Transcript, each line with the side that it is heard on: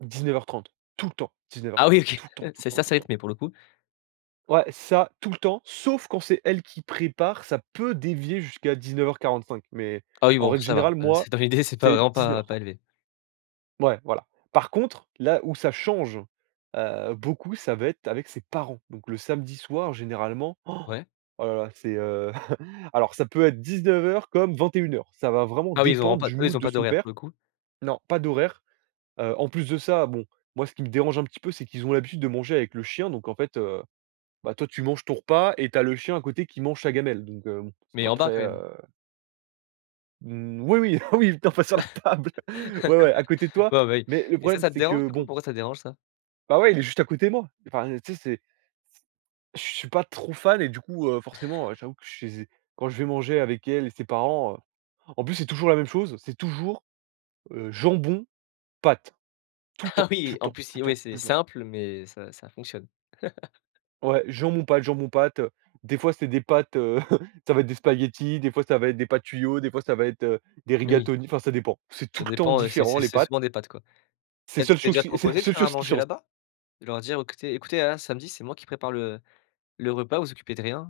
right: 19:30, tout le temps, dix-neuf heures
left: Ah oui,
right: trente,
left: OK,
right: tout le temps, tout le
left: c'est ça
right: temps, tout le temps.
left: rythmé pour le coup.
right: Ouais, ça, tout le temps, sauf quand c'est elle qui prépare, ça peut dévier jusqu'à 19:45, mais
left: Ah oui,
right: en
left: bon,
right: règle
left: ça va,
right: générale,
left: heu, c'est
right: moi,
left: dans l'idée, c'est pas
right: c'est
left: vraiment,
right: dix-neuf
left: pas
right: heures
left: pas
right: trente.
left: élevé.
right: Ouais, voilà. Par contre, là où ça change, heu, beaucoup, ça va être avec ses parents, donc le samedi soir généralement, oh
left: Ouais.
right: la la c'est, heu, alors ça peut être 19:00, comme 21:00. Ça va vraiment
left: Ah oui, ils auront
right: dépendre
left: pas,
right: du
left: eux, ils
right: mood
left: ont
right: de
left: pas
right: son
left: d'horaire pour
right: père.
left: le coup.
right: Non, pas d'horaire. Heu, en plus de ça, bon, moi ce qui me dérange un petit peu, c'est qu'ils ont l'habitude de manger avec le chien, donc en fait, heu, bah toi tu manges ton repas et tu as le chien à côté qui mange sa gamelle, donc heu, bon, c'est
left: Mais
right: pas
left: en bas,
right: très,
left: quand même?
right: heu Moui oui, oui, oui, pas sur la table. Ouais, ouais, à côté de toi,
left: Bon ben,
right: mais le
left: et ça
right: problème
left: ça te
right: c'est
left: dérange,
right: que
left: du coup?
right: bon
left: Pourquoi ça te dérange, ça?
right: Bah ouais, il est juste à côté, moi. Enfin, tu sais, c'est c je je suis pas trop fan, et du coup, heu, forcément, heu, j'avoue que chez z quand je vais manger avec elle et ses parents, heu, en plus, c'est toujours la même chose. C'est toujours, heu, jambon, pâtes, tout le
left: Ah
right: temps, tout
left: oui,
right: le
left: en
right: temps,
left: plus,
right: tout le
left: oui,
right: temps,
left: c'est
right: tout le temps
left: simple, mais ça, ça fonctionne.
right: ouais, jambon, pâtes jambon, pâtes, heu, des fois, c'est des pâtes, heu, ça va être des spaghettis. Des fois, ça va être des pâtes tuyaux, des fois, ça va être, heu, des
left: Oui.
right: rigatonis. Enfin, ça dépend. C'est
left: Ça
right: tout le temps
left: dépend, heu, c'est
right: différent,
left: c'est
right: les
left: c'est
right: pâtes
left: souvent des pâtes, quoi.
right: c'est
left: Peut-être tu
right: seule
left: t'es
right: cho
left: déjà
right: c'est la
left: proposé de
right: seule
left: faire à
right: chose qui
left: manger
right: change.
left: là-bas? De leur dire: «Écoutez écoutez, hein, samedi c'est moi qui prépare le le repas, vous vous occupez de rien».